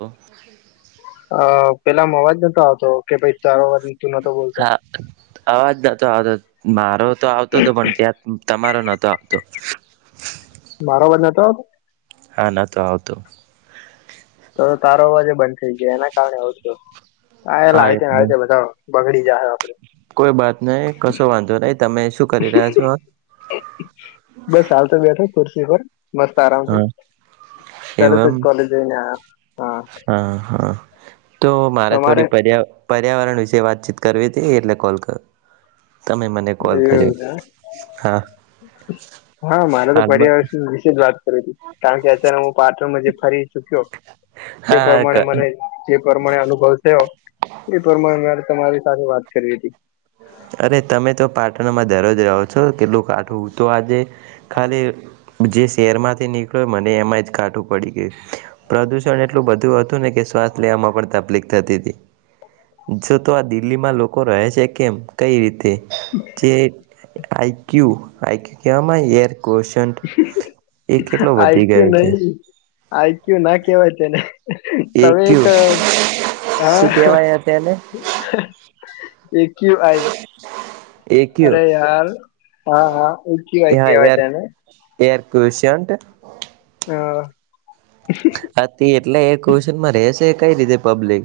તો અ પેલામાં અવાજ નતો આવતો કે ભઈ ત રુચિ નતો બોલતો હા અવાજ નતો આવતો મારો તો આવતો તો પણ ત્યાં તમારો નહોતો આવતો. મારો અવાજ નતો આવતો. હા ન તો આવતો. તો તારો અવાજ બન થ જાય એના કારણે વ છું. હા એકદમ બગડી જાય આપડે કોઈ બાત નહી કશો વાંધો નહી તમે શું કરી રહ્યા છો? બસ હાલ [unintelligible] મસ્ત આરામથી હા તરત એવું જ એમ કોલેજ જઈને આયા. હા હા હ. [inaudible] તો મારે તમારે થોડી પર્યા પ. ર્યાવરણ વિશે વાતચીત કરવી હતી એટલે કોલ ક હા [unintelligible] હા મારે તો હાલમાં પર્યાવણ વિશેજ વાત કારણ કે અત્યારે હું પાટન મા જે હરી ચક્યો તે પ્રમાણે હા મને જે પ્રમાણે અનુભવ થયો એ પ્રમાણે તમારી સાથે વાત કરી હતી. અરે તમે તો પાટણમાં દરરોજ રહો છો કેટલું કાઠું તો આજે ખાલી જે શહેરમાંથી નીકળ્યો મને એમાં જ કાઠું પડી ગયું પ્રદુષણ એટલું બધું હતું ને કે શ્વાસ લેવામાં પણ તકલીફ થતી હતી જો તો આ દિલ્હીમાં લોકો રહે છે. કેમ કઈ રીતે? કૅ આઈક્યુ આકિ કમાં એર કોશન્ટ એ કેટલો વધી ગયો છે. આઈકય્યું ના કેવાય તેને. એ તમે ક્યુ એક અ શું હા. કેવાય તેને A Q I. A Q અરે યાર હા હા ચી વાય કેવાય તેને. એરકર્શન્ટ. હા. આકી એટલે એ ક્વેશનમાં રેસ. તે કઈ રીતે પબ્લિક?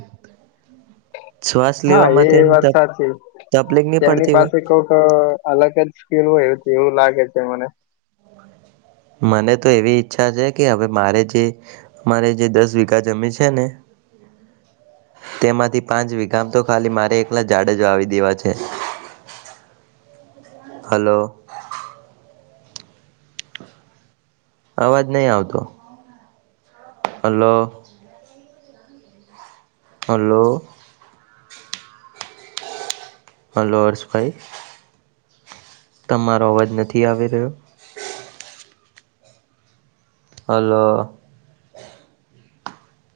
શ્વાસ હા લેવામાં એ તેને વાત તક સાચી તકલીફ નહી તેમની પડતી હોય પાસે કોક અલગ જ સ્કીલ હોય એવું લાગે. મને. મને તો એવી ઈચ્છા છે કે હવે મારે જે મારે જે દસ વીઘા જમી છે ને તેમાંથી પાંચ વીઘામાં તો ખાલી મારે એકલા જાડેજ વાવી દેવા છે. હાલો. અવાજ નહી આવતો. હાલો. હાલો. હાલો હર્ષભાઈ. તમારો અવાજ નથી આવી રહ્યો. હાલો.